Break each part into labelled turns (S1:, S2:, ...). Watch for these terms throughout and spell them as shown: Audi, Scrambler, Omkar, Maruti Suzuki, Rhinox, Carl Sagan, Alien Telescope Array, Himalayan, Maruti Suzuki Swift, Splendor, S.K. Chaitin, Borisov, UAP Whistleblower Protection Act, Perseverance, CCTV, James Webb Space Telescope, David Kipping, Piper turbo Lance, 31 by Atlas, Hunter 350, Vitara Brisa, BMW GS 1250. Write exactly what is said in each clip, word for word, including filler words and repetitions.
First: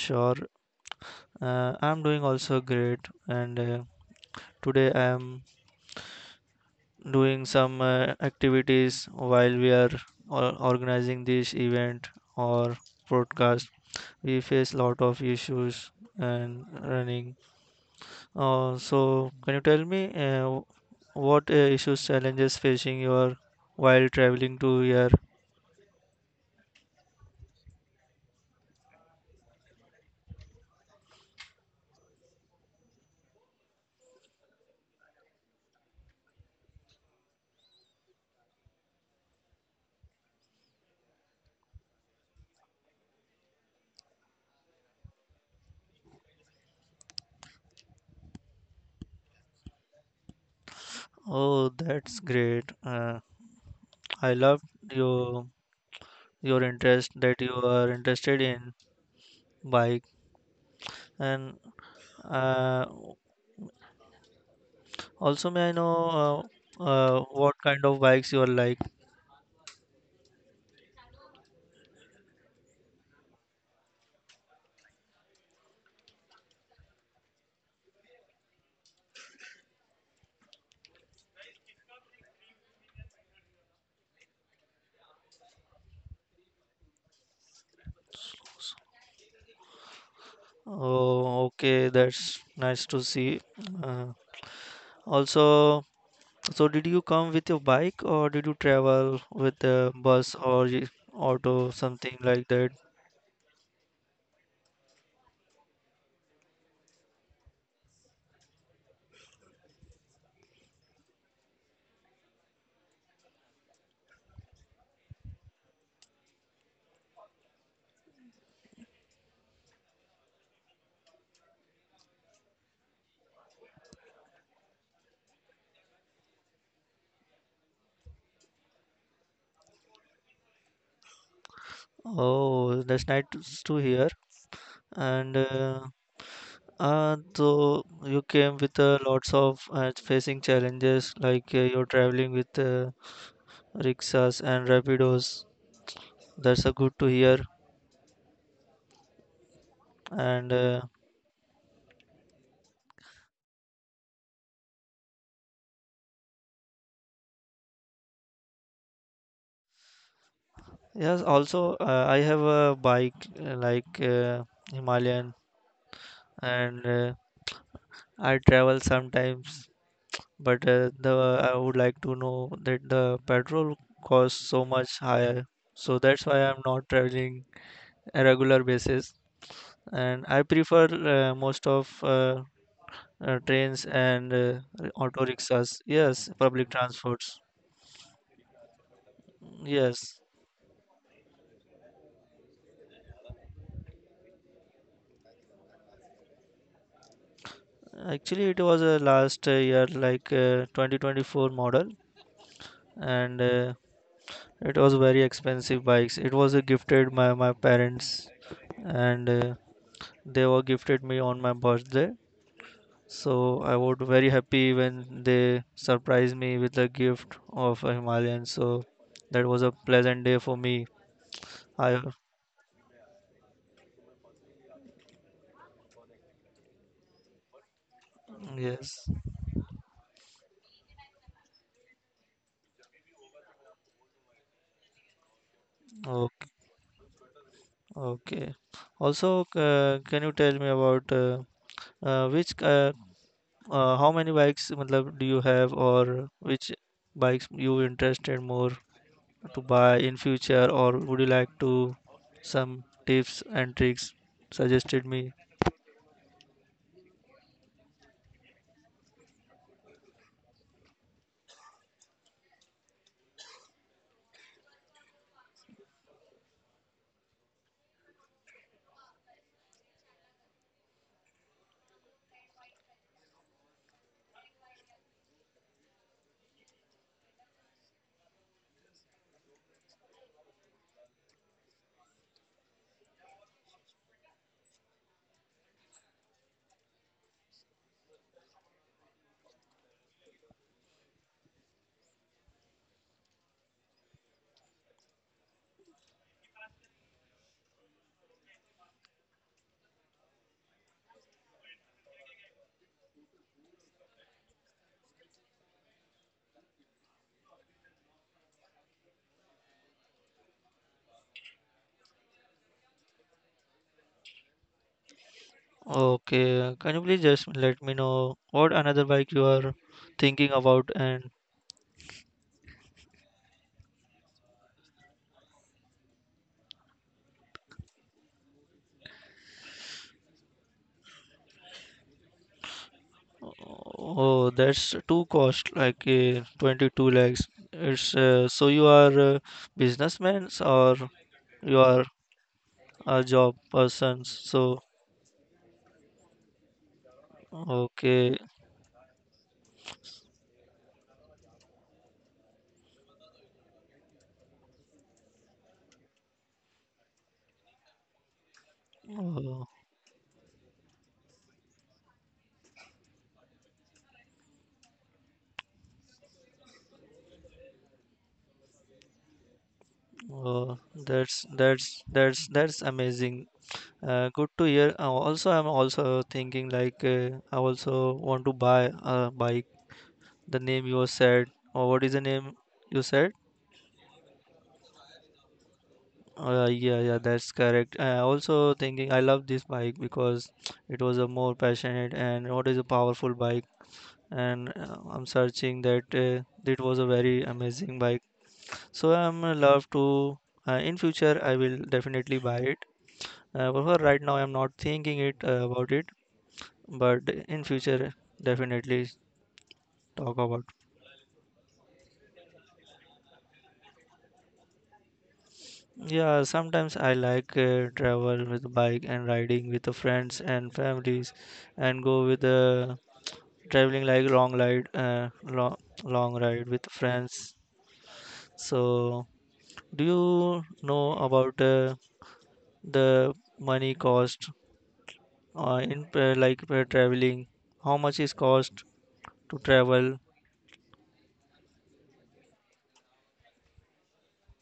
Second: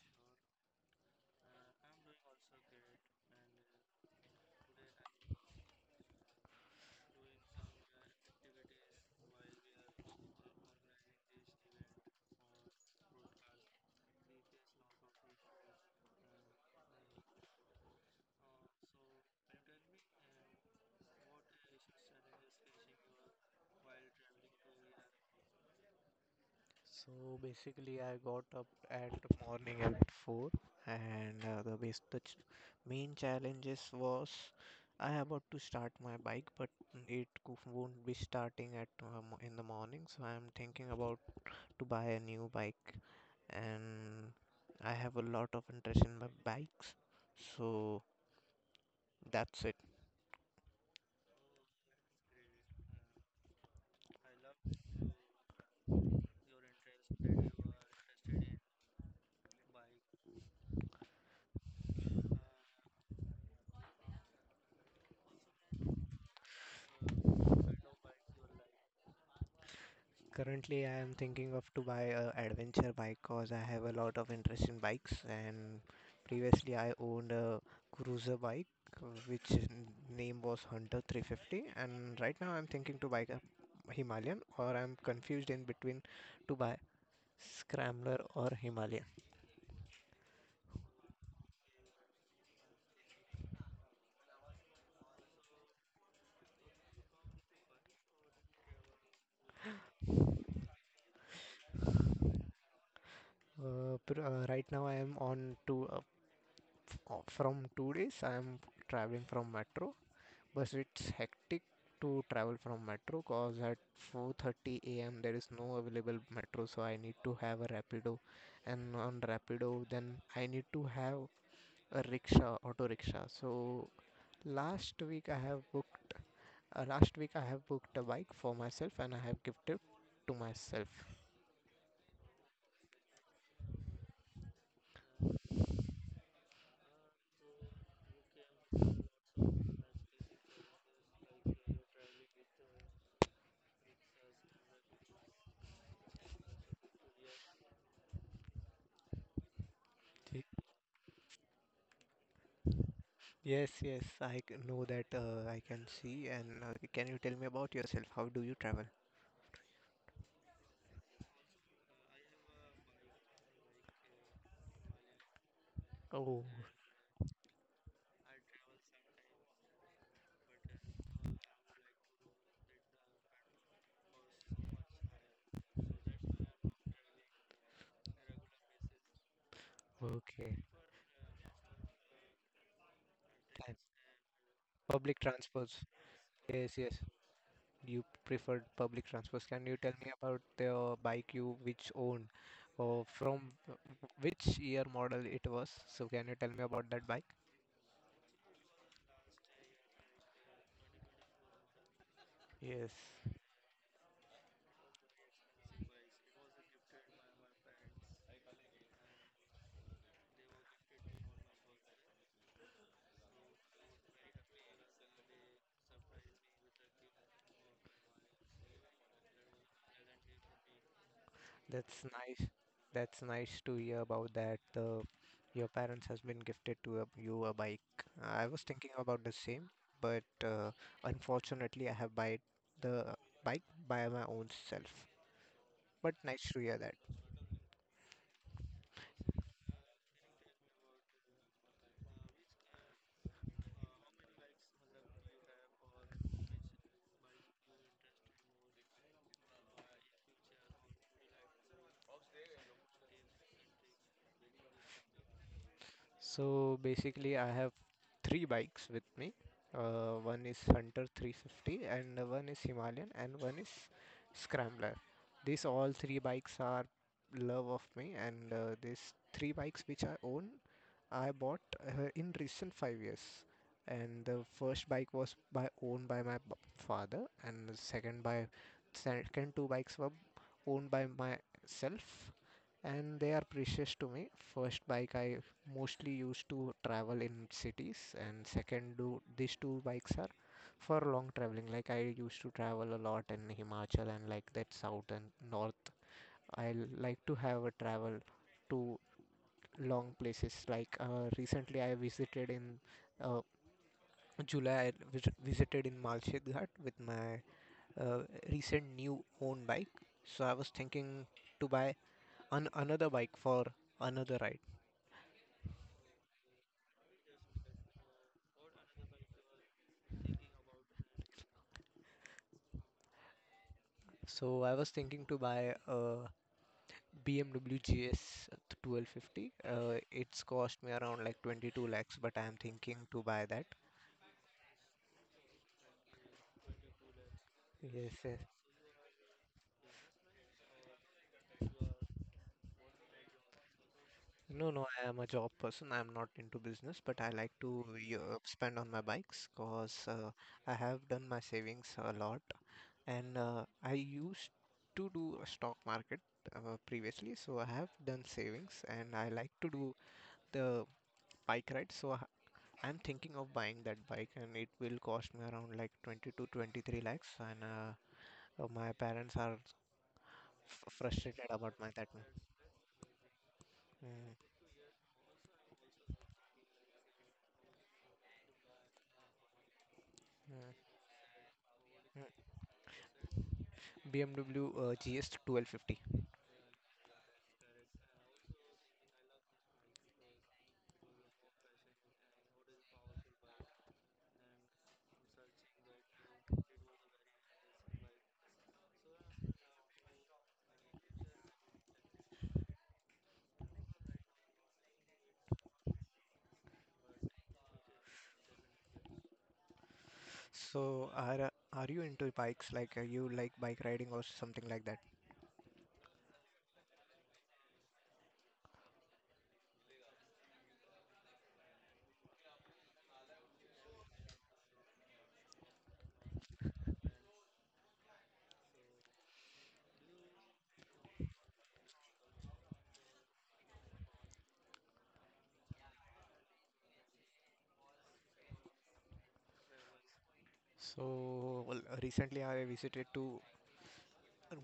S1: sure. Uh, I'm doing also great, and uh, today I'm doing some uh, activities while we are or- organizing this event or broadcast. We face lot of issues and running. Uh, so, can you tell me uh, what uh, issues, challenges facing your while traveling to here?
S2: So basically, I got up at the morning at four, and uh, the base the ch- main challenges was I about to start my bike, but it cou- won't be starting at uh, mo- in the morning. So I'm thinking about to buy a new bike, and I have a lot of interest in my bikes. So that's it.
S1: Oh, that's great. Uh, I love your your interest that you are interested in bike. And uh, also, may I know uh, uh, what kind of bikes you are like?
S2: Currently, I am thinking of to buy a adventure bike because I have a lot of interest in bikes. And previously, I owned a cruiser bike, uh, which n- name was Hunter three fifty. And right now, I'm thinking to buy a Himalayan, or I'm confused in between to buy Scrambler or Himalayan.
S1: Oh, okay, that's nice to see. Uh, also, so did you come with your bike or did you travel with the bus or y- auto, something like that?
S2: Uh, pr- uh, right now, I am on to uh, f- uh, from two days. I am traveling from metro, but it's hectic to travel from metro cause at four thirty a m there is no available metro, so I need to have a Rapido, and on Rapido then I need to have a rickshaw, auto rickshaw. So last week I have booked uh, last week I have booked a bike for myself and I have gifted to myself.
S1: Oh, that's nice to s- to hear. And uh, uh, so you came with uh, lots of uh, facing challenges like uh, you're traveling with uh, rickshaws and rapidos. That's uh, good to hear.
S2: Ye-
S1: And uh,
S2: Yes, yes, I c- know that uh, I can see. And uh, can you tell me about yourself? How do you travel?
S1: yes, also uh, I have a bike uh, like uh, Himalayan,
S2: Oh,
S1: and uh, I travel sometimes. But uh, the I would like to know that the petrol costs so much higher, so that's why I'm not traveling a regular basis. And I
S2: okay.
S1: prefer uh, most of uh, uh,
S2: Thanks.
S1: trains and uh,
S2: Public
S1: auto
S2: transport.
S1: rickshaws. Yes, public
S2: Yes, yes.
S1: transports.
S2: You preferred public transports. Can you tell me
S1: Yes,
S2: about the bike you which owned, or from which year model it was? So can you tell me about that bike?
S1: actually it was a last uh, year, like uh, twenty twenty-four model,
S2: Yes,
S1: and uh, it was very expensive bikes. It was uh, gifted by my parents, and uh, they were gifted me on my birthday. So I would very happy when they surprised me with a gift of a Himalayan. So that was a pleasant day for me.
S2: that's
S1: I
S2: nice. That's nice to hear about that. The your parents has been gifted to a, you a bike. I was thinking
S1: yes.
S2: about the same, but uh, unfortunately, I have buy the bike by my own self. But
S1: Okay.
S2: nice to hear that.
S1: Okay. Also, uh, can you tell me about uh, uh, which uh, uh, how many bikes matlab, do you have, or which bikes you interested more to buy in future, or would you like to some tips and tricks suggested me?
S2: So basically, I have three bikes with me. Uh, one is Hunter three fifty, and one is Himalayan, and one is Scrambler. These all three bikes are love of me, and uh, these three bikes which I own, I bought uh, in recent five years. And the first bike was by owned by my b- father, and the second by second two bikes were owned by myself and they are precious to me. First bike I mostly used to travel in cities and second do these two bikes are for long traveling, like I used to travel a lot in Himachal and like that south and north. I like to have a travel to long places, like uh, recently I visited in uh, July. I vis- visited in Malshid Ghat with my uh, recent new own bike. So I was thinking to buy an- another bike for another ride.
S1: Okay, can you please just let me know what another bike you are thinking about? And
S2: So I was thinking to buy a B M W G S twelve fifty. Uh, it's cost me around like twenty two lakhs, but I'm thinking to buy that.
S1: oh, that's too cost like uh, twenty-two lakhs.
S2: Yes,
S1: It's
S2: yes.
S1: uh, so you are uh, businessmen or you are a job persons.
S2: No, no,
S1: So
S2: I am a job person. I'm not into business, but I like to uh,
S1: okay,
S2: spend on my bikes because uh, I have done my savings a lot. And uh, I used to do a stock market uh, previously, so I have done savings and I like to
S1: oh,
S2: do the bike ride. So I I'm thinking of buying that bike and it will cost me around like twenty to twenty three lakhs and uh, uh, my parents are f-
S1: oh,
S2: frustrated
S1: that's
S2: about my that.
S1: that's that's that's amazing.
S2: Mm,
S1: Uh, good to hear. Uh, also, I'm also thinking like uh, I also want to buy a bike. The name
S2: mm.
S1: you said, or what is the name you said?
S2: B M W uh, G S twelve fifty.
S1: Uh, yeah, yeah, that's correct. I also thinking I love this bike because it was a more passionate and what is a powerful bike. And uh, I'm searching that uh, it was a very amazing bike. So I'm uh, love to uh, in future I will definitely buy it. Uh, but for right now I'm not thinking it uh, about it, but in future definitely talk about.
S2: So are uh, are you into bikes like uh, you like bike riding or something like that?
S1: Yeah, sometimes I like uh, travel with bike and riding with the friends and families, and go with uh, traveling like long ride, uh, long long ride with friends. So, do you know about uh, the money cost uh, in uh, like uh, traveling? How much is cost to travel?
S2: So, well, recently I visited to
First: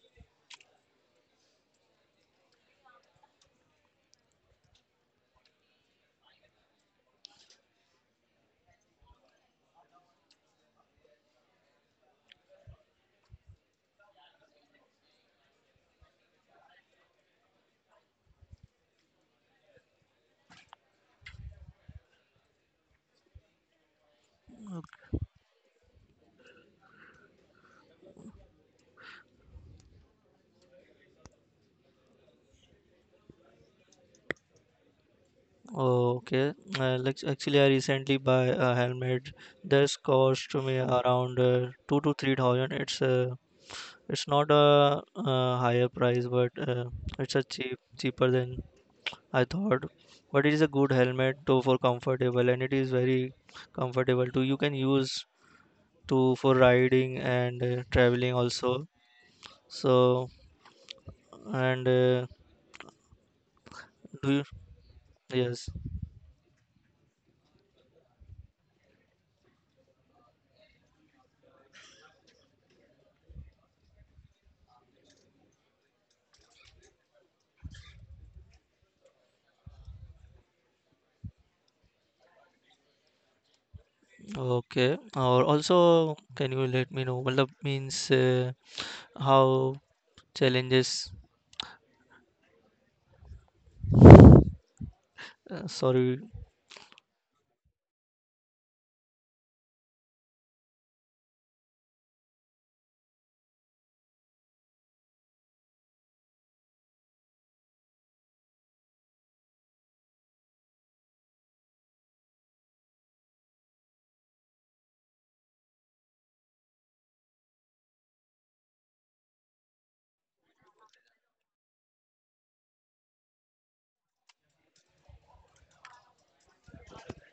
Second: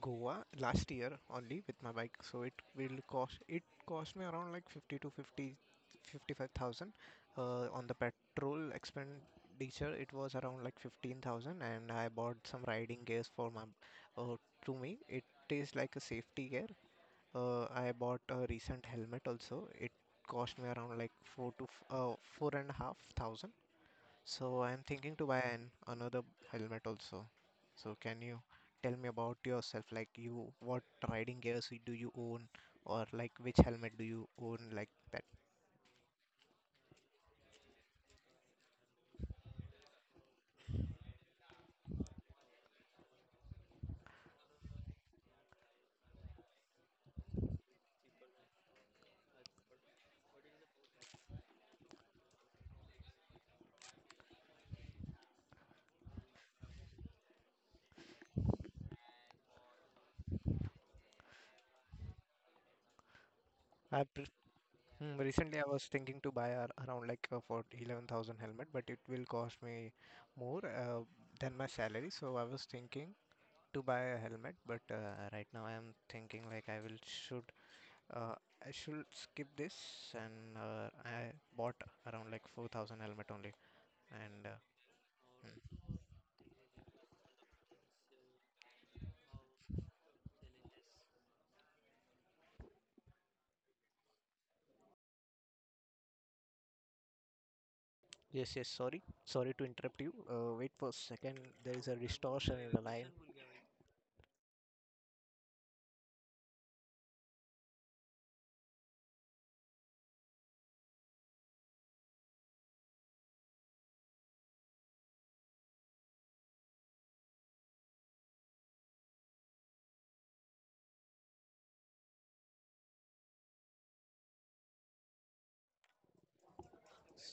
S2: Goa last year only with my bike, so it will cost it cost me around like fifty to fifty, fifty five thousand. Uh, on the petrol expenditure it was around like fifteen thousand and I bought some riding gears for my uh, to me it is like a safety gear. uh, I bought a recent helmet also. It cost me around like four to f- uh, four and a half thousand. So I'm thinking to buy an another helmet also. So can you tell me about yourself? Like you, what riding gears do you own, or like which helmet do you own, like that?
S1: Oh, okay, uh, like actually, I recently buy a helmet. This cost me around uh, two to three thousand. It's uh, it's not a, uh higher price, but uh, it's a cheap cheaper than I thought. But it is a good helmet though for comfortable, and it is very comfortable too. You can use to for riding and uh, traveling also. So and uh,
S2: I pre
S1: do you?
S2: hmm, recently I
S1: Yes.
S2: was thinking to buy a, around like a for eleven thousand helmet, but it will cost me more uh, than my salary. So I was thinking to buy a helmet, but uh, right now I'm thinking like I will should uh, I should skip this and uh, I bought around like four thousand helmet only. And uh,
S1: Okay. Or also, can you let me know? Well, means uh, how challenges? Uh, sorry.
S2: yes, yes, sorry, sorry to interrupt you. Uh, wait for a second. There is a distortion in the line.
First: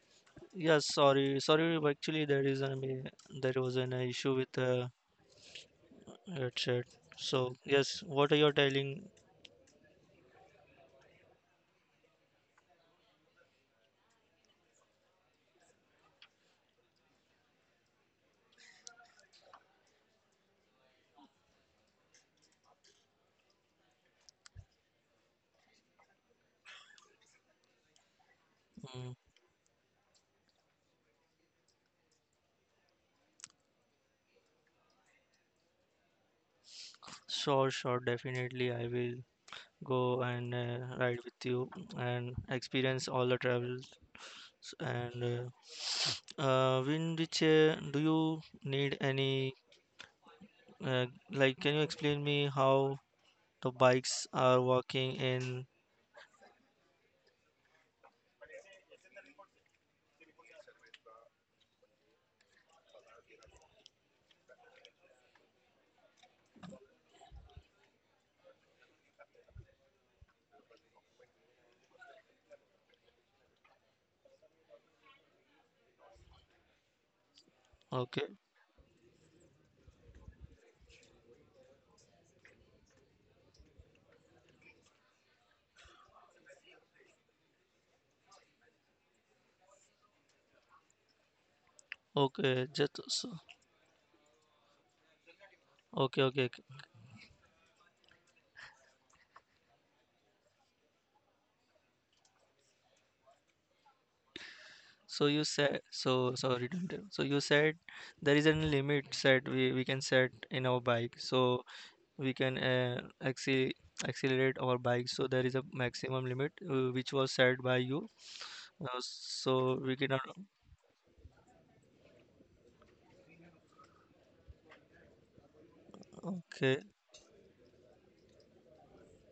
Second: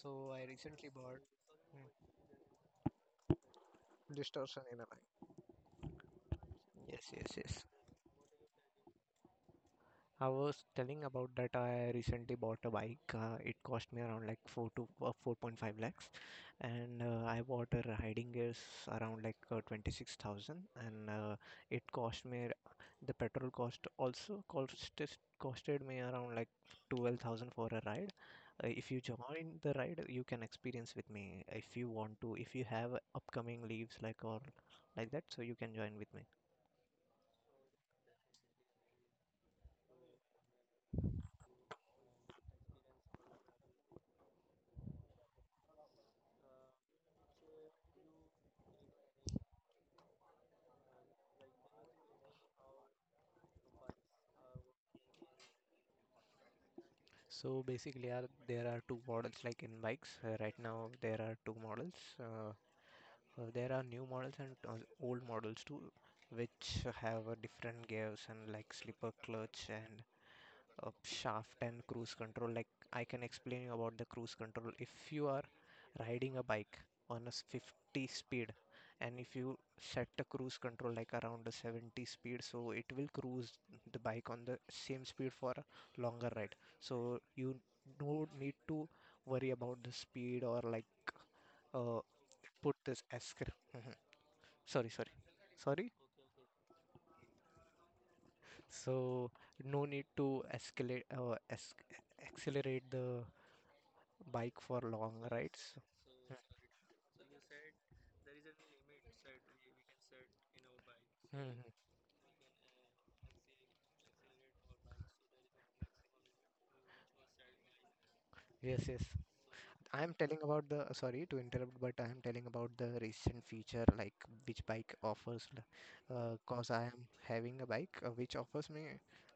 S2: So I
S1: Yes.
S2: recently bought
S1: Sorry. Sorry. Actually, there is an there was an issue with.
S2: Distortion in the
S1: Uh,
S2: Line.
S1: That's it.
S2: Yes, yes,
S1: So
S2: yes.
S1: yes, what are you telling?
S2: I was telling about that I recently bought a bike. Uh, it cost me around like four to uh, four point five lakhs and uh, I bought a riding gears around like uh, twenty six thousand and uh, it cost me the petrol cost also cost costed me around like twelve thousand for a ride. Uh, if you
S1: Mm,
S2: join the ride, you can experience with me if you want to. If you have upcoming leaves like or like that, so you can join with me.
S1: sure, sure, definitely. I will go and uh, ride with you and experience all the travels. And uh, uh, in which uh, do you need any? Uh, like, can you explain me how the bikes are working in?
S2: So basically, are there are two models like in bikes. Uh, right now, there are two models. Uh, uh, there are new models and uh, old models too, which have uh, different gears and like slipper clutch and uh, shaft and cruise control. Like I can explain you about the cruise control. If you are riding a bike on a s- fifty
S1: Okay,
S2: speed, and if you set the cruise control like around the seventy speed, so it will cruise the bike on the same speed for a longer ride, so you don't need to worry about the speed or like uh,
S1: okay,
S2: put this
S1: just so-
S2: escalate. Mm-hmm. Sorry, sorry, sorry.
S1: okay, okay.
S2: So no need to escalate uh, es- accelerate the bike for long
S1: So you
S2: rides.
S1: said so sorry to interrupt. So you said there is a limit set we, we can set in our bike.
S2: Mhm.
S1: So we can uh, acce- accelerate our bike. So there is a maximum limit uh, which was set by you.
S2: Yes,
S1: Uh,
S2: yes.
S1: so we
S2: I am
S1: cannot.
S2: telling about the, Sorry to interrupt, but I am telling about the recent feature like which bike offers, l- uh, cause
S1: Okay,
S2: I am having a bike uh, which offers me,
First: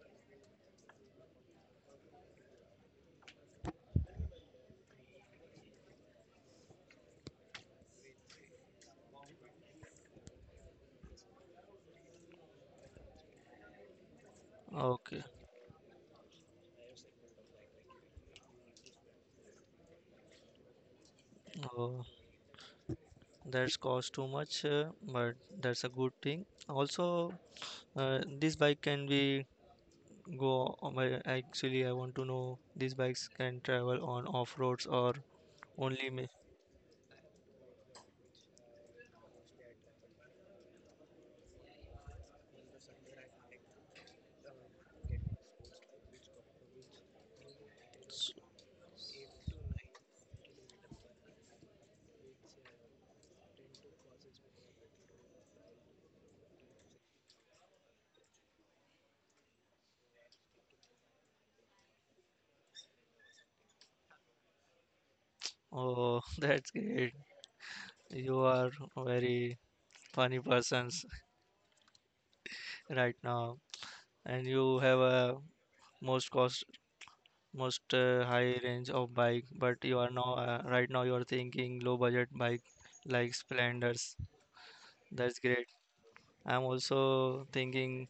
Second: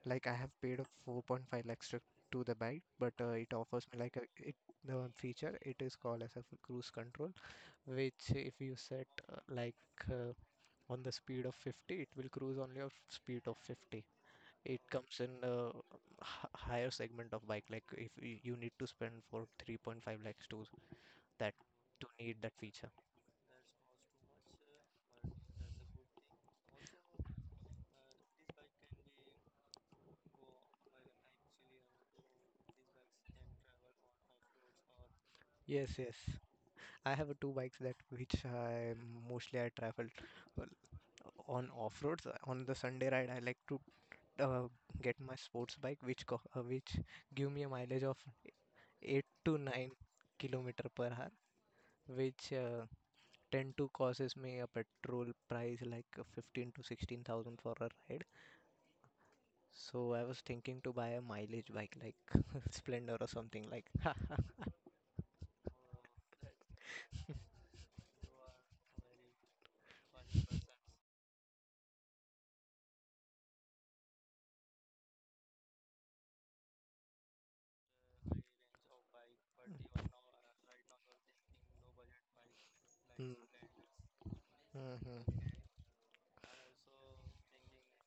S2: like I have paid a four point five lakhs to, to the bike, but uh, it offers me like a, it, the feature, it is called as a cruise control, which if you set uh, like uh, on the speed of fifty, it will cruise only of speed of fifty. It comes
S1: okay.
S2: in a h- higher segment of bike, like if y- you need to spend for three point five lakhs to that
S1: Oh,
S2: to need that feature.
S1: that's cost too much, uh, but that's a good thing. Also, uh, this bike can be go on my- actually, I want to know these bikes can travel on off roads or
S2: Yes,
S1: only
S2: yes.
S1: ma-
S2: I have uh, two bikes that which I mostly I travel, well, on off roads. On the Sunday ride, I like to uh, get my sports bike, which co uh, which give me a mileage of eight to nine kilometer per hour, which uh, tend to causes me a petrol price like uh, fifteen to sixteen thousand for a ride. So I was thinking to buy a mileage bike like Splendor or something like.
S1: Oh, that's great. You are very funny persons right now, and you have a most cost, most uh, high range of bike. But you are now uh, right now you are thinking low budget bike like
S2: Mm,
S1: Splendors. That's
S2: mhm,
S1: great. I'm also thinking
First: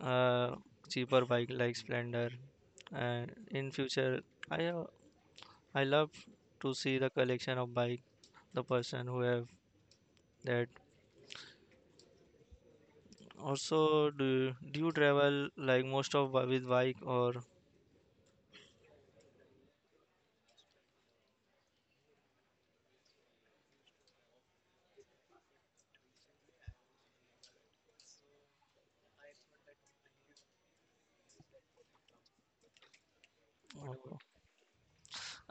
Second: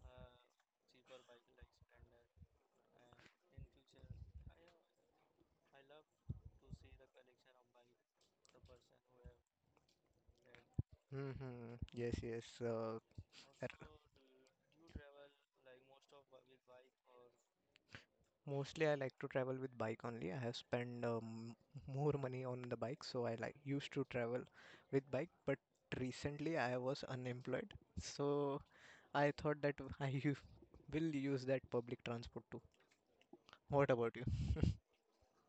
S1: uh, cheaper bike like Splendor. And in future, I uh, I love to see the collection of bike. The person who have that.
S2: mhm. Yes, yes. Uh, r-
S1: Also, do do you travel like most of bi- with bike? Or?
S2: mostly I like to travel with bike only. I have spent um, more money on the bike, so I like used to travel with bike, but recently I was unemployed, so I thought that I u- will use that public transport too. What about
S1: or-
S2: you?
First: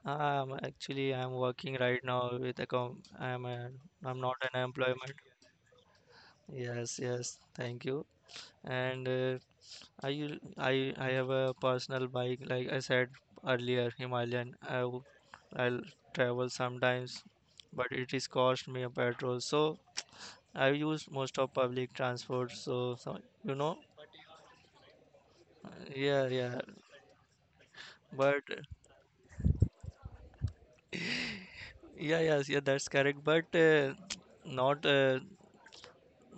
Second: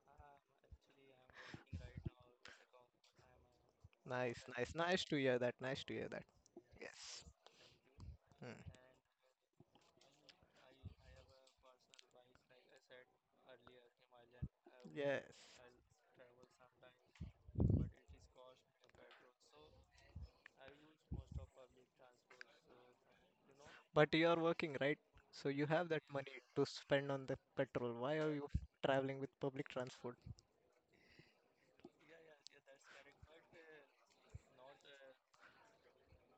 S1: i actually I'm working right now with a com I'm a, I'm not
S2: Nice,
S1: an
S2: nice, nice
S1: employment.
S2: to hear that. Nice to hear that.
S1: Yes,
S2: Yes.
S1: yes. Thank you.
S2: Mm.
S1: And uh, I u- I I have a personal bike. Like I said earlier, Himalayan. I w-
S2: Yes.
S1: I'll travel sometimes, but it is cost me a petrol. So I use most of public transport. So, so you know,
S2: But you are working, right? So you have that
S1: yeah,
S2: money
S1: yeah.
S2: to spend on the petrol. Why are
S1: But
S2: you traveling with public transport?
S1: yeah, yes, yeah, that's correct. But uh, not uh,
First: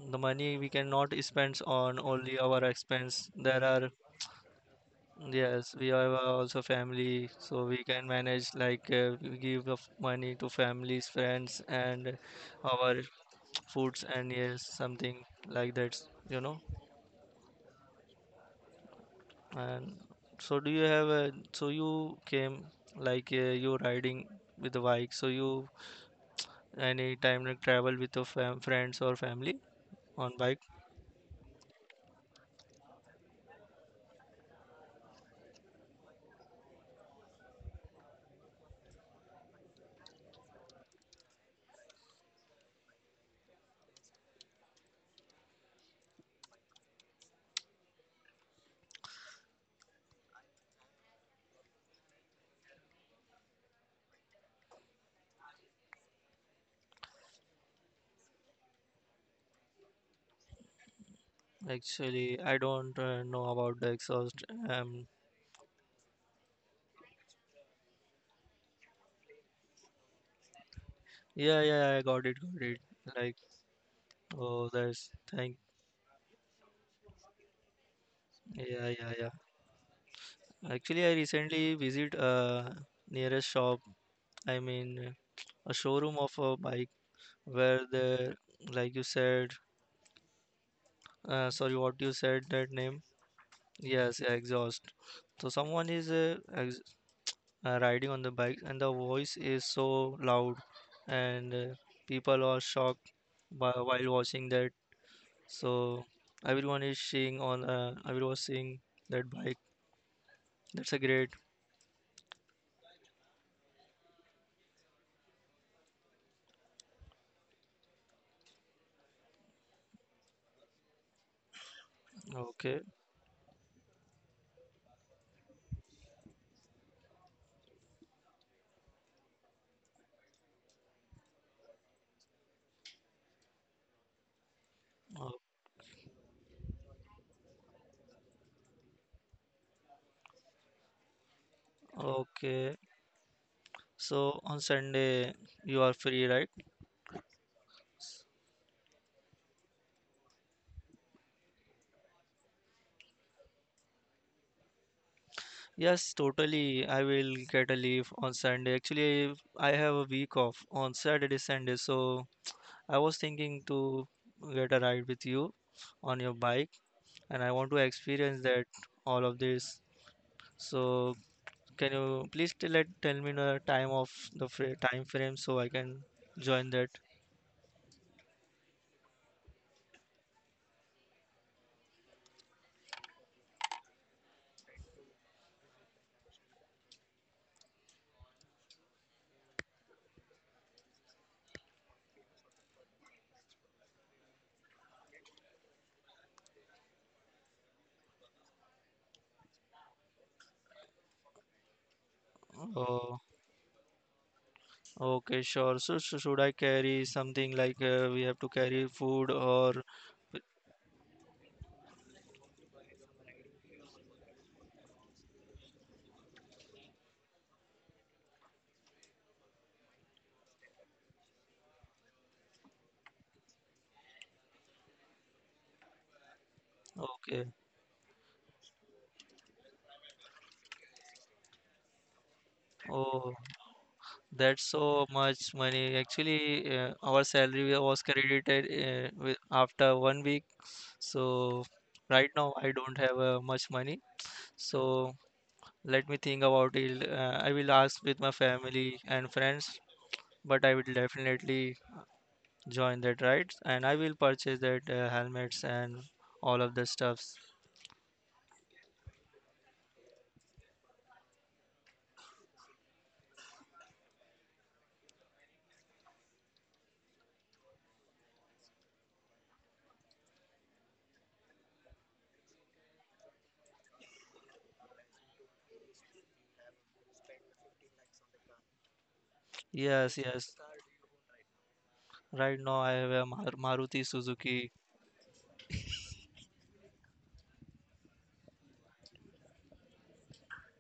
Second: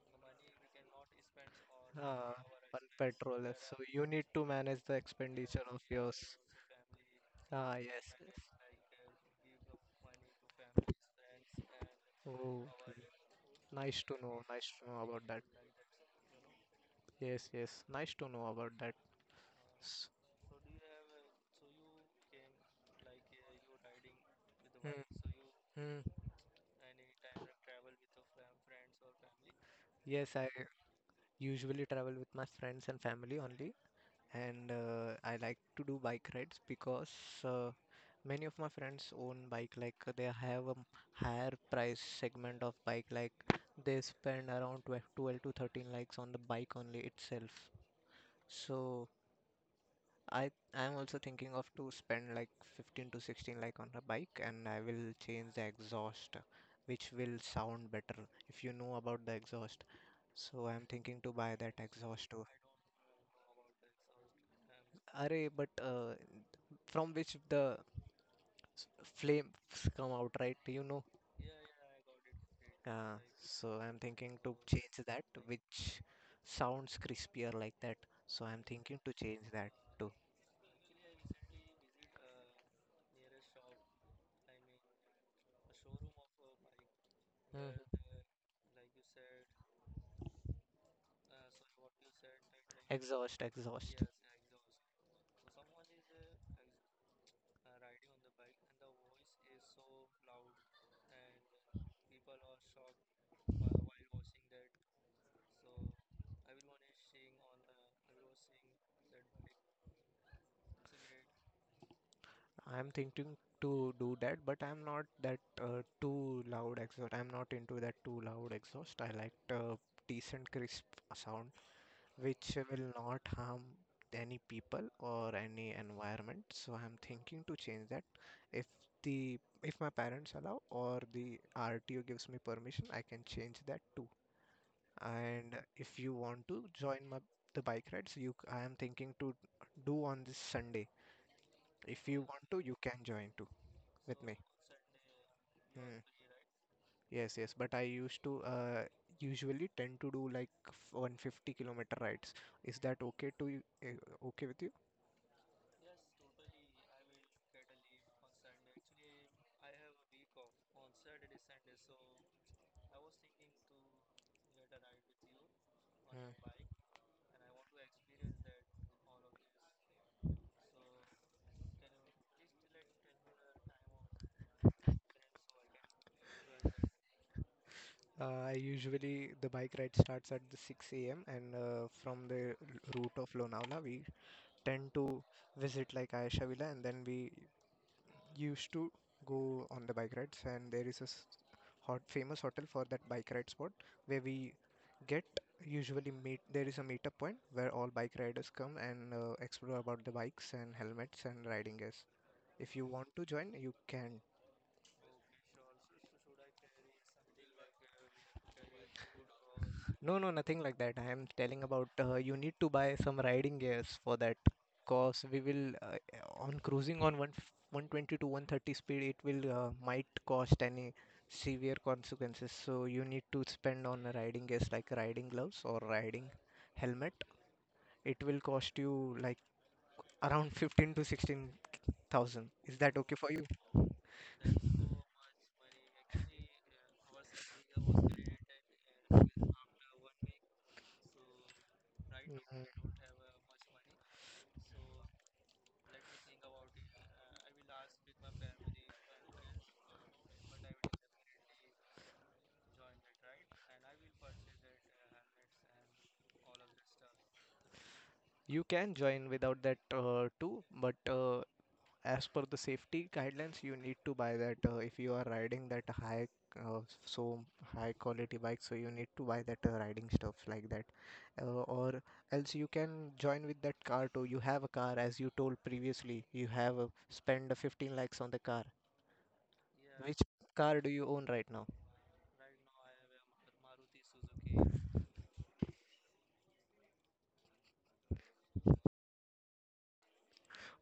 S1: the money we cannot spend on
S2: Ah,
S1: only our
S2: on
S1: expense.
S2: petrol.
S1: There
S2: So
S1: are.
S2: you need to manage the expenditure
S1: Yes,
S2: of
S1: we have
S2: yours.
S1: also family, so
S2: Ah,
S1: we can
S2: yes. Yes.
S1: manage like uh, we give of money to families, friends, and
S2: Oh,
S1: our
S2: okay. Nice
S1: foods
S2: to
S1: and
S2: know.
S1: yes,
S2: Nice to know
S1: something
S2: about that.
S1: like that. You know,
S2: Yes, yes. Nice to know about that.
S1: and
S2: S-
S1: so do you have a, so you came like uh, you riding with the
S2: Hmm.
S1: bike. So you
S2: Mm.
S1: any time like travel with your fam friends or family
S2: Yes,
S1: on
S2: I
S1: bike?
S2: usually travel with my friends and family only. and uh, I like to do bike rides because uh, many of my friends own bike, like uh, they have a m- higher price segment of bike, like they spend around 12, twelve to thirteen likes on the bike only itself. So I I'm also thinking of to spend like fifteen to sixteen like on a bike and I will change the exhaust, which will sound better if you know about the exhaust. So I'm thinking to buy that exhaust
S1: Actually,
S2: too.
S1: I don't uh, know about the exhaust. Um,
S2: Array, but uh, from which the s- flames come out, right. you know
S1: yeah, yeah, yeah, I got it, got it.
S2: uh,
S1: Like,
S2: so I'm thinking to
S1: oh,
S2: change
S1: that's
S2: that,
S1: thank.
S2: which sounds crispier like that. So I'm
S1: Yeah,
S2: thinking to
S1: yeah, yeah.
S2: change that too.
S1: Actually, I recently visit a nearest shop. I mean, a showroom of a bike where
S2: Mhm.
S1: the like you said. Uh, sorry, what you said that name?
S2: Exhaust, exhaust.
S1: Yes, yeah, exhaust. So someone is uh, ex uh, riding on the bike, and the voice is so loud, and uh, people are shocked by, while watching that. So everyone is seeing on uh, everyone was seeing that bike. That's a great.
S2: I'm thinking to do that, but i'm not that uh, too loud exhaust I'm not into that too loud exhaust. I like uh, decent crisp sound, which
S1: Okay.
S2: will not harm any people or any environment. So I'm thinking to change that. If the if my parents allow or the R T O gives me permission, I can change that too.
S1: o-
S2: And if you want to join my the bike rides, you c- I am thinking to do on this Sunday. If you want to, you
S1: Okay.
S2: can join too with me.
S1: So on Sunday you are
S2: Mm.
S1: free, right?
S2: Yes, yes. But I used to uh, usually tend to do like 150 kilometer rides. Is that okay to you? eh, Okay with you?
S1: Yes, totally. I will get a leave on Sunday. Actually, I have a week off on Saturday, Sunday. So I was thinking to get a ride with you on
S2: Mm.
S1: your bike, and I want to experience that all of this. So can you please tell, let, tell me the time of the fra time frame so I can join that?
S2: Uh, I usually the bike ride starts at the six a m, and uh, from the route of Lonavala, we tend to visit like Ayasha Villa, and then we used to go on the bike rides. And there is a s- hot famous hotel for that bike ride spot where we get usually meet. There is a meetup point where all bike riders come and uh, explore about the bikes and helmets and riding gears. If you want
S1: Oh,
S2: to join, you can.
S1: okay, sure. So, sh should I carry something like uh, we have to carry food or
S2: No, no, nothing like that. I am telling about uh, you need to buy some riding gears for that. Cause we will uh, on cruising on one 120 to one thirty speed, it will uh, might cost any severe consequences. So you need to spend on riding gears like riding gloves or riding helmet.
S1: okay?
S2: It will cost you like around fifteen to sixteen thousand. Is that okay for
S1: Oh,
S2: you?
S1: that's so much money. Actually, uh, our salary was credited uh, with after one week. So right now
S2: Mhm.
S1: I don't have uh, much money. So let me think about it. Uh, I will ask with my family and friends, but I will definitely join that right, and i will purchase that uh, helmets and all of the stuffs.
S2: You can join without that uh, too, but uh, as per the safety guidelines you need to buy that uh, if you are riding that high uh, so high quality bike, so you need to buy that uh, riding stuff like that. Uh, or else you can join with that car too. You have a car, as you told previously, you have uh, spent uh, 15 lakhs on the car. Which
S1: Yes, yes.
S2: car do you own right now?
S1: Right now I have a Mar- Maruti Suzuki.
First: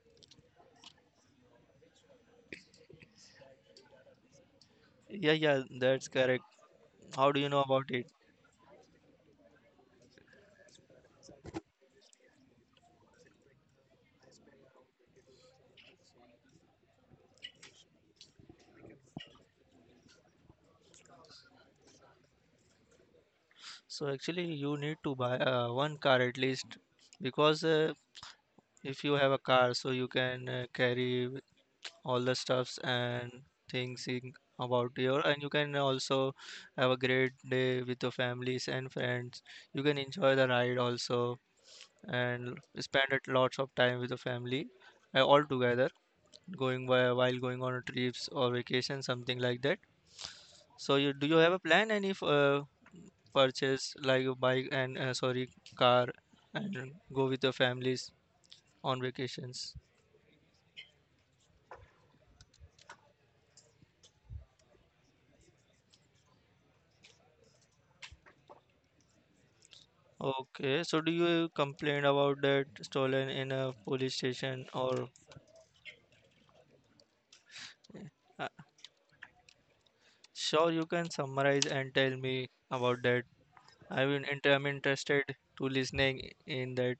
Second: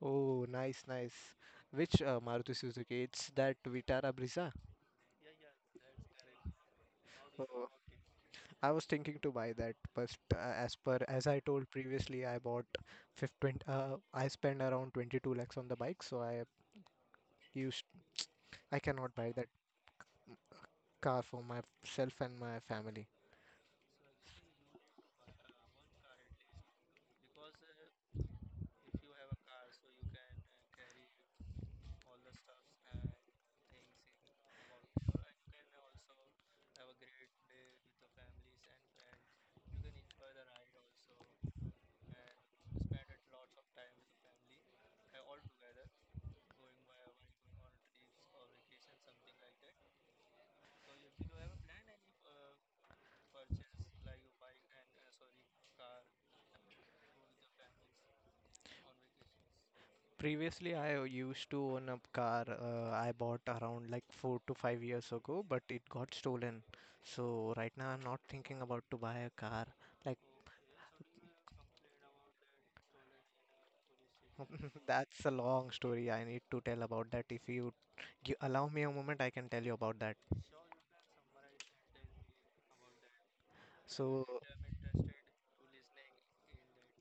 S2: Oh, nice, nice. Which uh, Maruti Suzuki? It's that Vitara Brisa?
S1: Yeah, yeah, that's correct. How do you know
S2: Oh,
S1: about it?
S2: I was thinking to buy that, but uh, as per as I told previously, I bought fifteen, uh, I spent around 22 lakhs on the bike, so I used I cannot buy that car for myself and my family.
S1: So actually you need to buy uh, one car at least, because uh, if you have a car, so you can uh, carry with all the stuffs and things in, about your, and you can also have a great day with your families and friends. You can enjoy the ride also, and spend it lots of time with the family uh, all together, going by while going on trips or vacation, something like that. So you, do you have a plan any f- uh, purchase like a bike, and uh, sorry, car, and go with your families on vacations?
S2: Previously, I used to own a car. uh, I bought around like four to five years ago, but it got stolen. So right now, I'm not thinking about to buy a car. Like,
S1: Okay, so do you complain about that stolen in a police station or?
S2: that's a long story. I need to tell about that. If you, you
S1: uh,
S2: allow me a moment, I can tell you about that.
S1: sure, you can summarize and tell me about that. i mean
S2: So.
S1: int- I'm interested to listening in that.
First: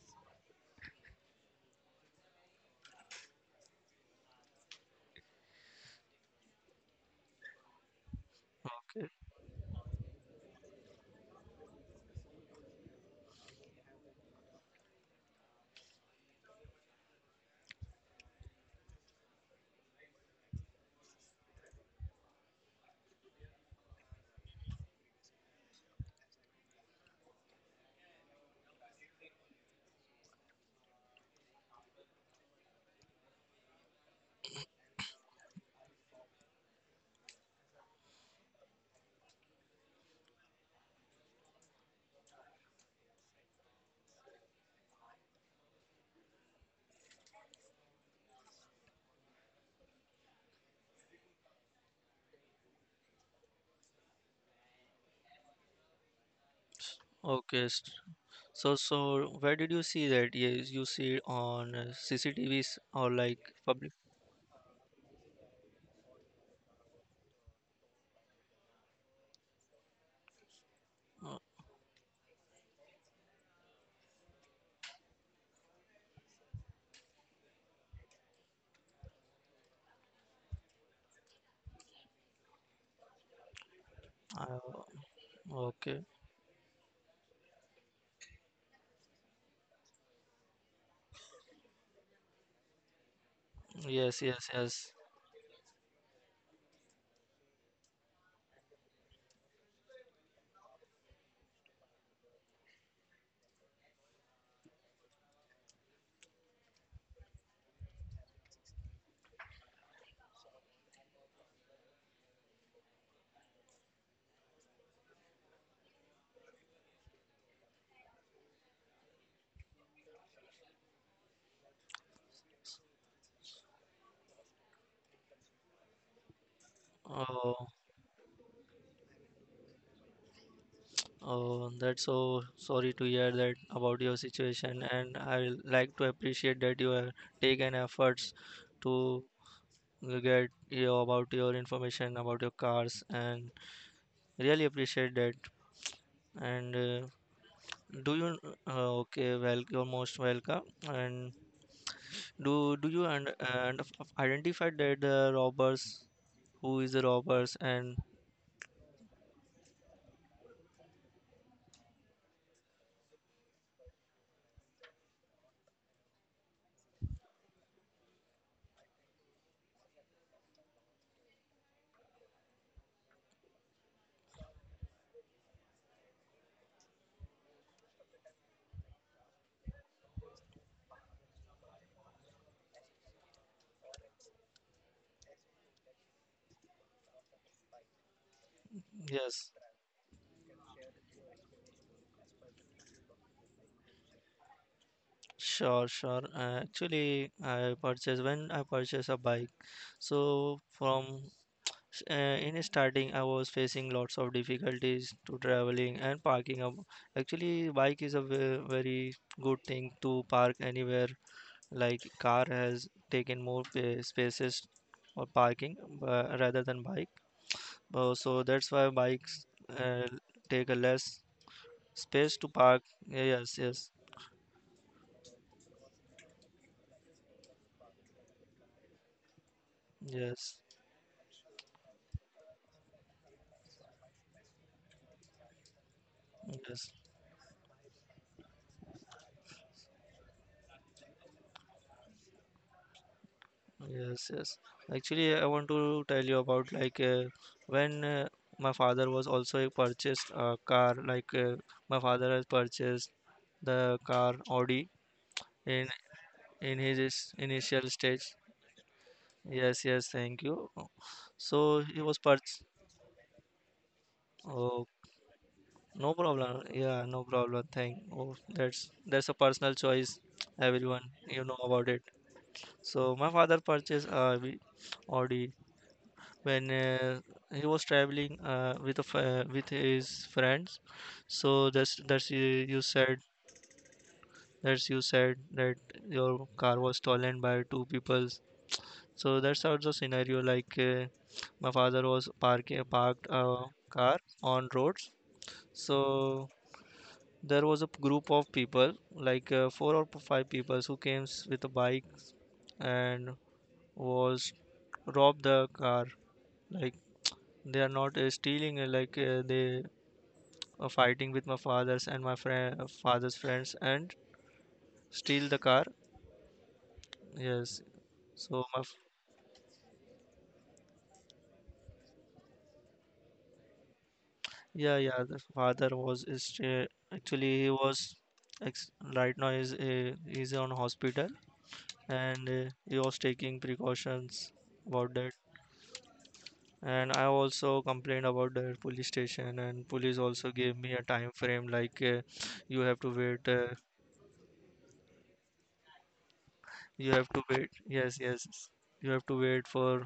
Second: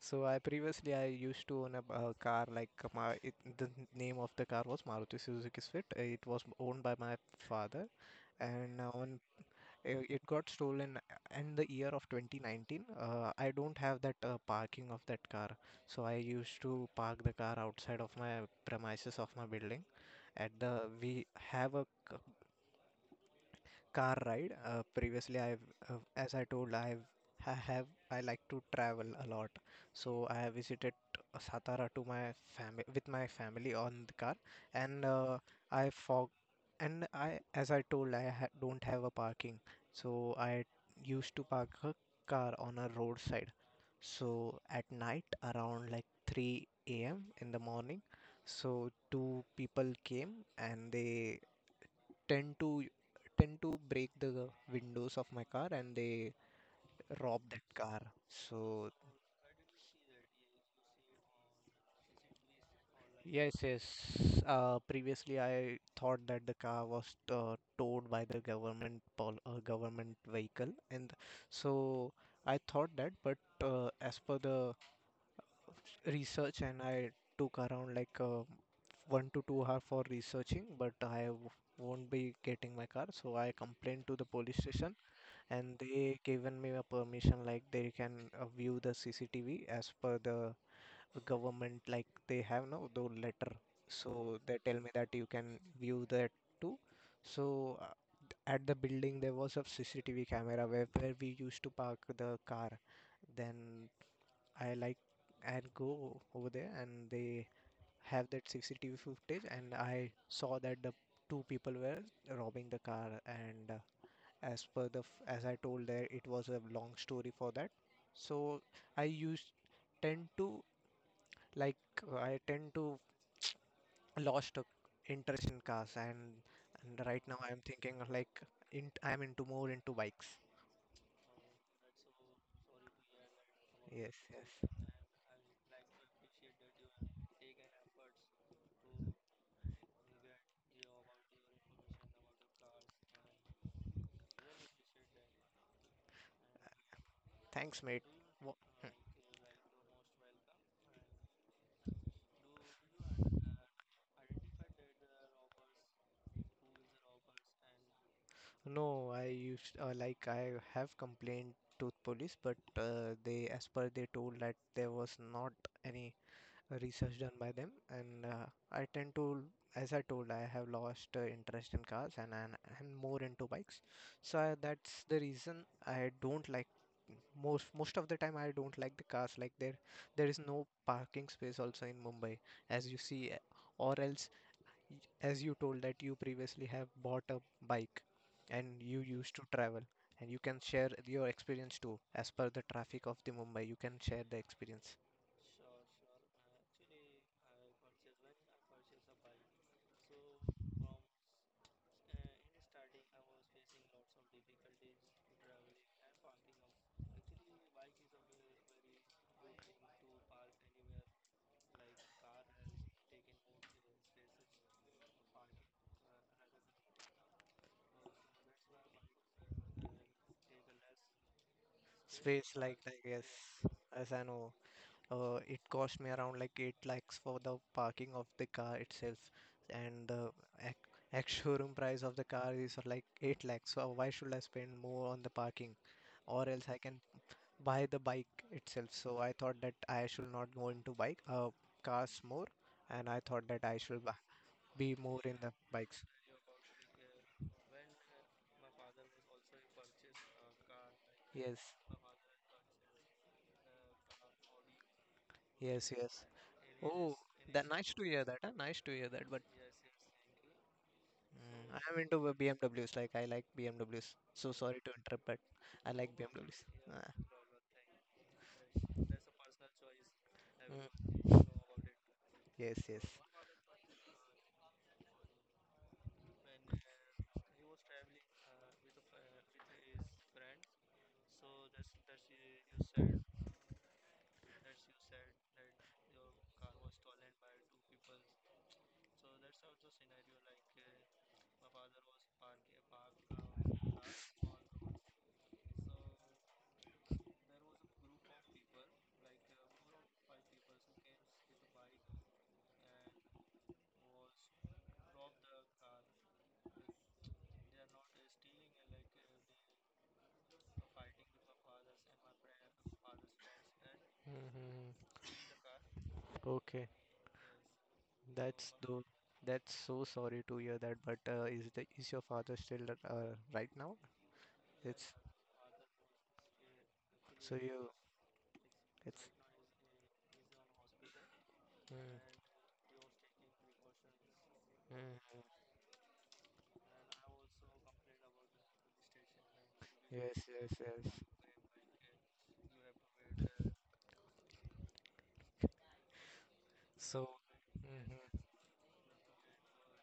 S2: So I, previously, I used to own a, uh car like, uh, my it, the name of the car was Maruti Suzuki Swift. Uh, It was owned by my father, and uh,
S1: Okay,
S2: on uh, it got stolen uh, in the year of twenty nineteen. Uh, I don't have that uh, parking of that car, so I used to park the car outside of my premises of my building. At the We have a car ride. Uh, previously, I've, uh, as I told, I've, I have, I like to travel a lot. So I have visited Satara to my family with my family on the car, and uh, I fog, and I, as I told, I ha don't have a parking. So I used to park a car on a roadside. So at night, around like three a m in the morning, so two people came and they tend to tend to break the windows of my car, and they rob
S1: okay,
S2: that
S1: s-
S2: car.
S1: so,
S2: So,
S1: so where did you see that? Yes, you see it on uh, C C T Vs or like
S2: yes, yes.
S1: public.
S2: Uh, previously, I thought that the car was uh, towed by the government pol uh, government vehicle, and
S1: Uh,
S2: so I thought that. But uh, as per the research, and I took around like uh, one to two hour for researching, but I w- won't be getting my car, so I complained to the
S1: uh,
S2: police station, and
S1: okay.
S2: they given me a permission like they can uh, view the C C T V as per the government, like they have no the letter,
S1: Yes,
S2: so
S1: yes,
S2: they tell me
S1: yes.
S2: that you can view that too. So uh, at the building there was a C C T V camera where, where we used to park the car. Then I like and go over there, and they have that C C T V footage, and I saw that the two people were robbing the car. And uh, as per the f- as I told, there it was a long story for that. So, I used tend to, like, uh, I tend to lost a interest in cars, and, and right now I'm
S1: Oh,
S2: thinking of, like, in, I'm into more into bikes.
S1: oh, that's so sorry to hear that about
S2: Yes,
S1: your
S2: yes.
S1: situation, and I like to appreciate that you have taken efforts to get you about your information about your cars, and really appreciate that. And uh,
S2: Thanks, mate.
S1: do you?
S2: Wha-
S1: Uh, okay, well, you're most welcome, and do do you, and, and identify that the robbers, who is the robbers, and
S2: no, I used uh, like, I have complained to police, but uh, they, as per they told, that there was not any research done by them. And uh, I tend to, as I told, I have lost uh, interest in cars, and I'm, I'm more into bikes. So I, that's the reason I don't like, most most of the time I don't like the cars. Like, there there is no parking space also in Mumbai, as you see. Uh, or else, y- as you told that you previously have bought a bike and you used to
S1: yes,
S2: travel, and you can share your experience too, as per the traffic of the Mumbai, you can share the experience.
S1: sure, sure, uh, actually i purchased when i purchased a bike. So from s- uh, in starting i was facing lots of difficulties to traveling and parking up. Actually, bike is a ve- very good thing to park anywhere. Like car has taken more pa- spaces for parking uh, rather than bike. Uh, so that's why bikes uh, take a less space to
S2: Space, like
S1: park.
S2: I
S1: Yeah,
S2: guess,
S1: yes, yes,
S2: as I know, uh, it cost me around like eight lakhs for the parking of the car itself, and the
S1: yes,
S2: ac ex showroom price of the car is like eight lakhs. So why should I spend more on the parking, or else I
S1: yes,
S2: can buy the bike itself. So I thought that I should not go into bike uh, cars more, and I thought that I should ba-
S1: yes, yes.
S2: be more
S1: Actually,
S2: in
S1: I
S2: the
S1: want to
S2: bikes.
S1: tell you about like uh, when uh, my father was also purchased a car. Like uh,
S2: Yes,
S1: my father has purchased the car Audi in
S2: yes, yes.
S1: in his
S2: Oh,
S1: is-
S2: that
S1: initial
S2: nice to
S1: stage.
S2: hear that. Huh? Nice to hear that. But,
S1: Yes, yes. Thank you. So
S2: mm,
S1: he
S2: I'm
S1: was
S2: into b-
S1: purchased.
S2: BMWs. Like, I like B M Ws. So sorry to interrupt, but I
S1: No
S2: like
S1: problem.
S2: B M Ws.
S1: Yeah, no
S2: Uh,
S1: problem thing. Oh, that's that's a personal choice. Everyone, you
S2: mm.
S1: know about it.
S2: Yes,
S1: So
S2: yes.
S1: my father purchased a V- Audi when uh, he was traveling uh, with a fa- with his friends. So that's that's you, you said that's you said that your car was stolen by two peoples. So that's also scenario like uh, my father was parking parked a car on roads. So there was a p- group of people like uh, four or five people who came s- with a bike and was robbed the car. Like they are not uh, stealing uh, like uh, they are fighting with my father's and my friend father's friends and
S2: Mm-hmm.
S1: steal the car,
S2: Okay,
S1: yes. So
S2: that's
S1: my f-
S2: though. That's so sorry to hear that. But uh, is the is your father still uh, right now?
S1: yeah,
S2: It's
S1: yeah, the father was is uh, actually
S2: so
S1: he
S2: you.
S1: was ex-
S2: It's.
S1: right now is uh, he's on hospital,
S2: Mm,
S1: and uh, he was taking precautions about that.
S2: mm,
S1: And I also complained about the police station, and police
S2: yes,
S1: also
S2: yes,
S1: gave me a
S2: yes.
S1: time frame like uh, you have to wait uh, you have
S2: So.
S1: to wait, yes,
S2: Mm-hmm.
S1: yes, yes. You have to wait for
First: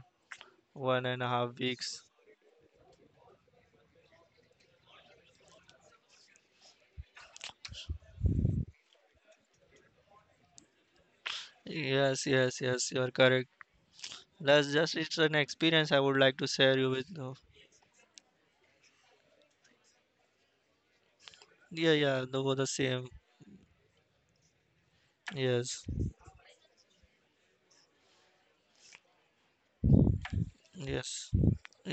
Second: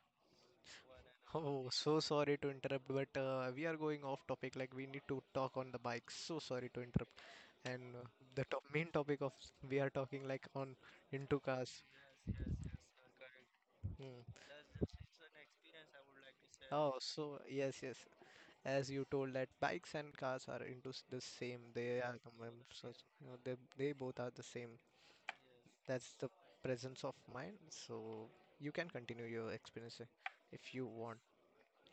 S1: one and a half
S2: Oh, so
S1: weeks.
S2: sorry to interrupt, but uh, we are going off topic. Like, we need to talk on the bike. So sorry to interrupt. And uh, the top main topic of we are talking, like, on into cars.
S1: Yes, yes, yes, you are correct.
S2: Mm.
S1: That's just, it's an experience I would like to share you
S2: Oh,
S1: with. uh,
S2: so, yes, yes. As you told that bikes and cars are into s- the same.
S1: yeah,
S2: They are
S1: yeah,
S2: the
S1: they were
S2: mem-
S1: the
S2: so,
S1: same.
S2: you know, they they both are the same.
S1: Yes,
S2: That's the presence of mind. So you can continue your experience, uh, if you want.
S1: yes,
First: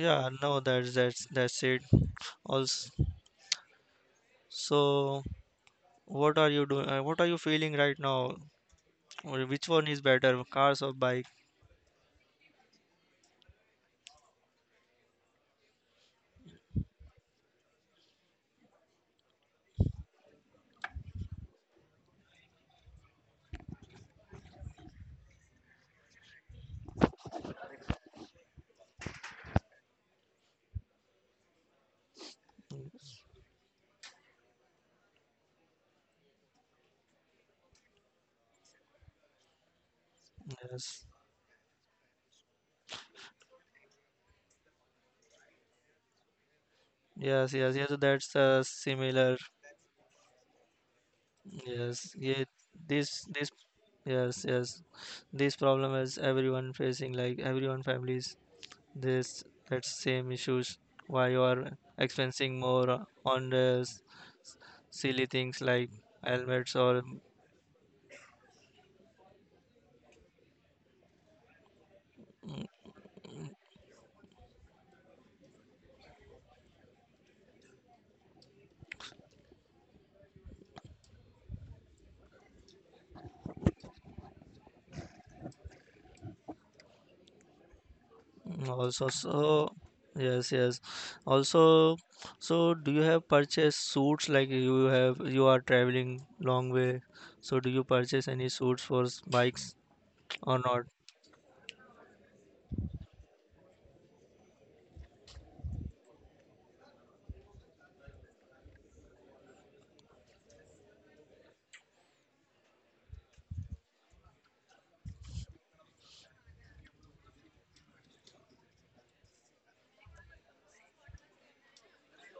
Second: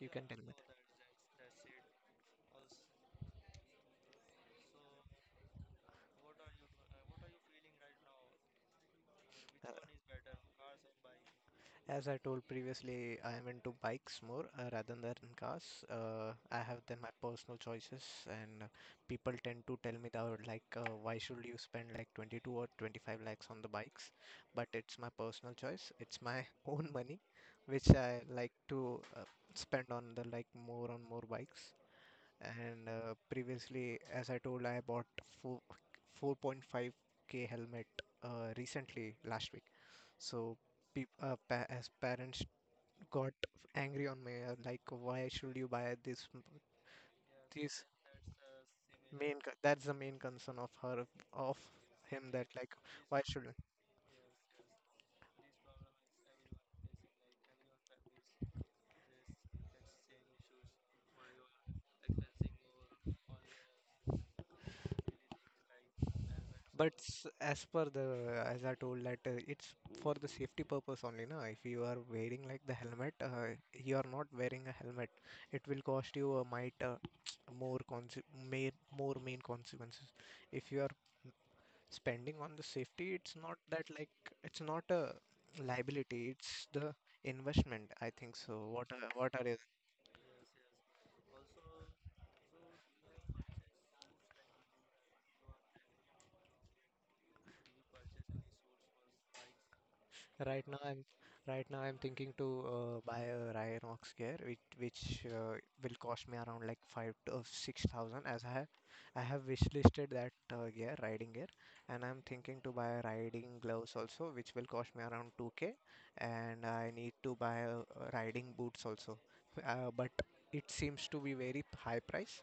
S2: You can tell me.
S1: no, that's that's that's it. Also, so what are you doing, uh, what are you feeling right now, or which
S2: Uh,
S1: one is better, cars or bike?
S2: As I told previously, I am into bikes more, uh, rather than cars. Uh, I have then my personal choices, and uh, people tend to tell me that, like, uh, why should you spend like twenty-two or twenty-five lakhs on the bikes? But it's my personal choice. It's my own money, which I like to uh, spend on the like more on more bikes. And uh, previously, as I told, I bought four 4.5k helmet uh, recently last week. So
S1: Yes,
S2: peop uh, pa- as parents got angry on me, uh, like, why should you buy this? m-
S1: yes, yes,
S2: This,
S1: yes. That's uh, similar.
S2: main co- that's the main concern of her of
S1: Yes,
S2: him,
S1: yeah.
S2: that, like, why
S1: This,
S2: should
S1: this,
S2: you?
S1: yes, yes. This problem is everyone facing. Like everyone families this that same issues. Why you are expensing more on the s- silly things like helmets
S2: But
S1: or?
S2: s- as per the as I told that, uh, it's for the safety purpose only, na. If you are wearing like the helmet, uh, you are not wearing a helmet, it will cost you a might, uh, more conse- main, more main consequences. If you are spending on the safety, it's not that, like, it's not a liability, it's the investment, I think. So, what are
S1: Also,
S2: what are your
S1: so yes, yes. Also, so do you have purchased suits like you have you are traveling long way? So do you purchase any suits for s- bikes or
S2: Right now,
S1: not?
S2: I'm right now, I'm thinking to uh, buy a Rhinox gear, which which uh, will cost me around like five to six thousand. As I have, I have wishlisted that uh, gear, riding gear, and I'm thinking to buy riding gloves also, which will cost me around two k, and I need to buy uh, riding boots also. Uh, but it seems to be very high price.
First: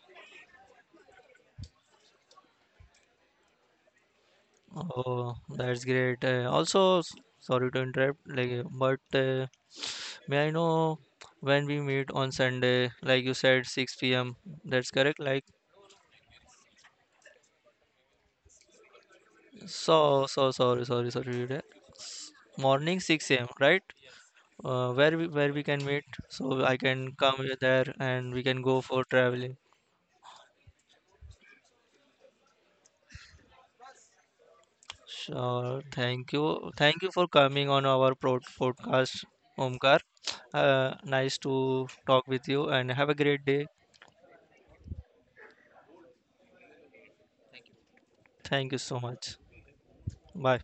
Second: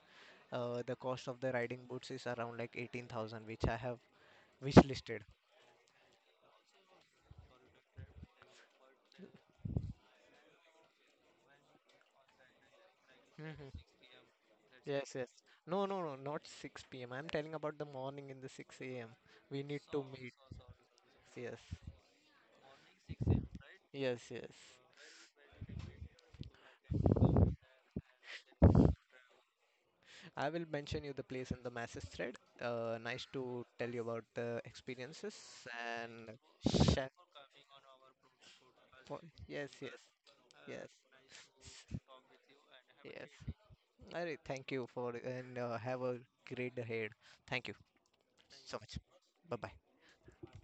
S2: Uh, the cost of the riding boots is around like eighteen thousand, which I have wishlisted.
S1: Oh, that's great. Uh, also, s- sorry to interrupt, like, uh, but uh, may I know when we meet on Sunday? Like you said, six p m. That's
S2: Yes,
S1: correct.
S2: yes.
S1: Like,
S2: No, no, no, not six p m. I'm telling about the morning in the six a m. We need to
S1: so,
S2: meet.
S1: so sorry, sorry, sorry.
S2: Yes,
S1: uh, Morning six a m, right?
S2: yes, yes.
S1: uh, where we where we can meet so I can come here there, and we can go for traveling.
S2: I will mention you the place in the message thread. Uh, nice to tell you about the experiences.
S1: Sure. Thank
S2: And
S1: you. Thank
S2: chef.
S1: you for coming on our prod
S2: po-
S1: podcast,
S2: Yes, yes,
S1: Omkar.
S2: yes,
S1: Uh, nice to talk with you and have a
S2: yes.
S1: great day.
S2: All right, thank you for, and uh, have a great day ahead. Thank you
S1: Thank
S2: so
S1: you
S2: much.
S1: so much.
S2: Bye bye.
S1: Bye.